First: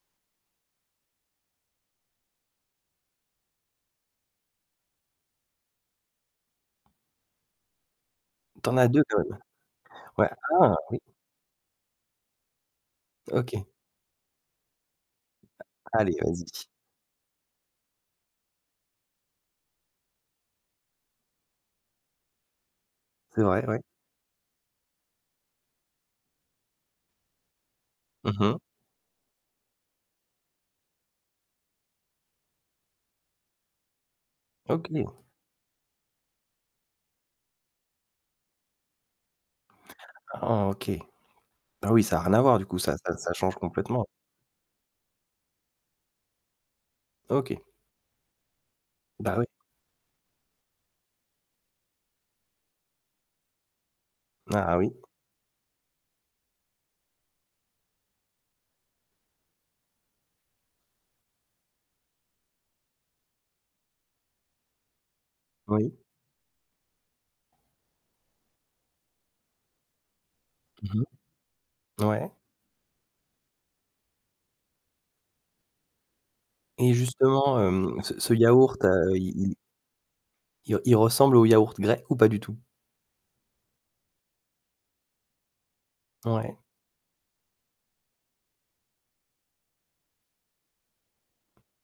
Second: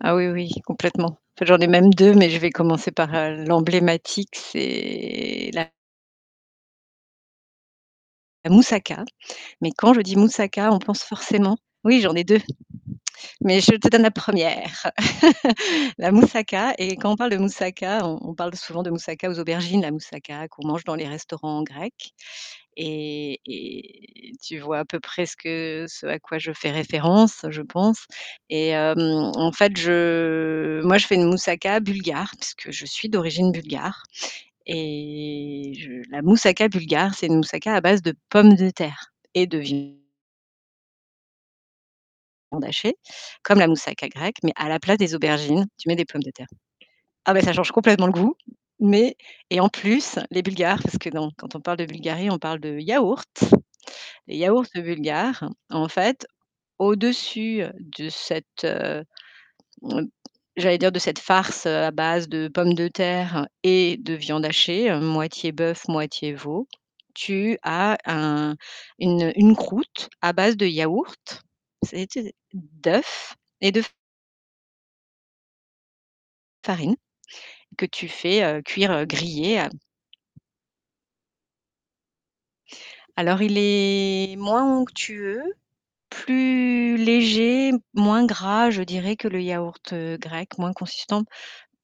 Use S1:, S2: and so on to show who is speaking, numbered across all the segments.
S1: Ah oui, oui, complètement. J'en ai même 2, mais je vais commencer par, heu, l'emblématique, c'est la la
S2: Tu en as 2
S1: moussaka,
S2: quand même.
S1: mais quand je dis
S2: Ouais.
S1: moussaka,
S2: Ah,
S1: on
S2: oui.
S1: pense forcément oui j'en ai 2,, mais
S2: OK.
S1: je te donne la 1re.
S2: A
S1: La
S2: allez, vas-y.
S1: moussaka et quand on parle de moussaka, on on parle d souvent de moussaka aux aubergines. La moussaka qu'on mange dans les restaurants grecs et
S2: C'est vrai, ouais.
S1: et tu vois à peu près ce que ce à quoi je fais référence, je pense
S2: Mmh mh.
S1: et hem, en fait, je moi je fais une moussaka bulgare. Puisque je suis d'origine bulgare
S2: OK.
S1: et je la moussaka bulgare, c'est une moussaka à base de pommes de terre et de viande
S2: Ah, OK. Bah, oui, ça a rien à voir, du coup,
S1: hachée,
S2: ça ça ça change
S1: comme la
S2: complètement.
S1: moussaka grecque, mais à la place des aubergines, tu mets des pommes de terre. Ah bah, ça
S2: OK.
S1: change complètement le goût, mais
S2: Bah ouais.
S1: et en plus les bulgares parce que dans quand on parle de Bulgarie, on parle de yaourt. Les yaourts
S2: Ah, oui.
S1: bulgares, en fait, au-dessus de cette, heu, m j'allais dire de cette farce, heu, à base de pommes de terre et de viande hachée, heu, moitié bœuf,
S2: Oui.
S1: moitié veau, tu as un une, heu, une croûte à base de
S2: Mmh mh.
S1: yaourt. C'est, tu
S2: Ouais.
S1: sais, de d'œuf et de f
S2: Et
S1: farine
S2: justement,
S1: que
S2: hem,
S1: tu
S2: ce ce
S1: fais, heu,
S2: yaourt,
S1: cuire, heu,
S2: heu, il il
S1: griller, heu
S2: il re il ressemble au yaourt grec, ou pas du tout?
S1: Alors il est moins onctueux,
S2: Ouais.
S1: plus léger, moins gras, je dirais que le yaourt, heu, grec, moins consistant.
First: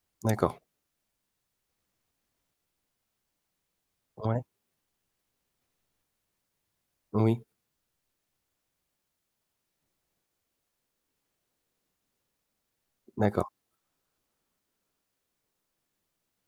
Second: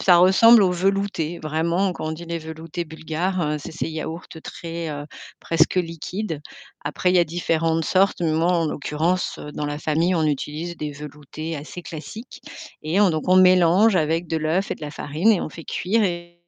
S1: Ça
S2: D'accord.
S1: ressemble aux veloutés, vraiment quand on dit: «Les veloutés bulgares», heu, c'est ces yaourts
S2: Ouais.
S1: très, heu, presque liquides. Après il y a
S2: Oui.
S1: différentes sortes, mais moi en l'occurrence, heu, dans la famille on utilise des veloutés assez classiques et on donc on
S2: D'accord.
S1: mélange avec de l'œuf et de la farine et on fait cuire et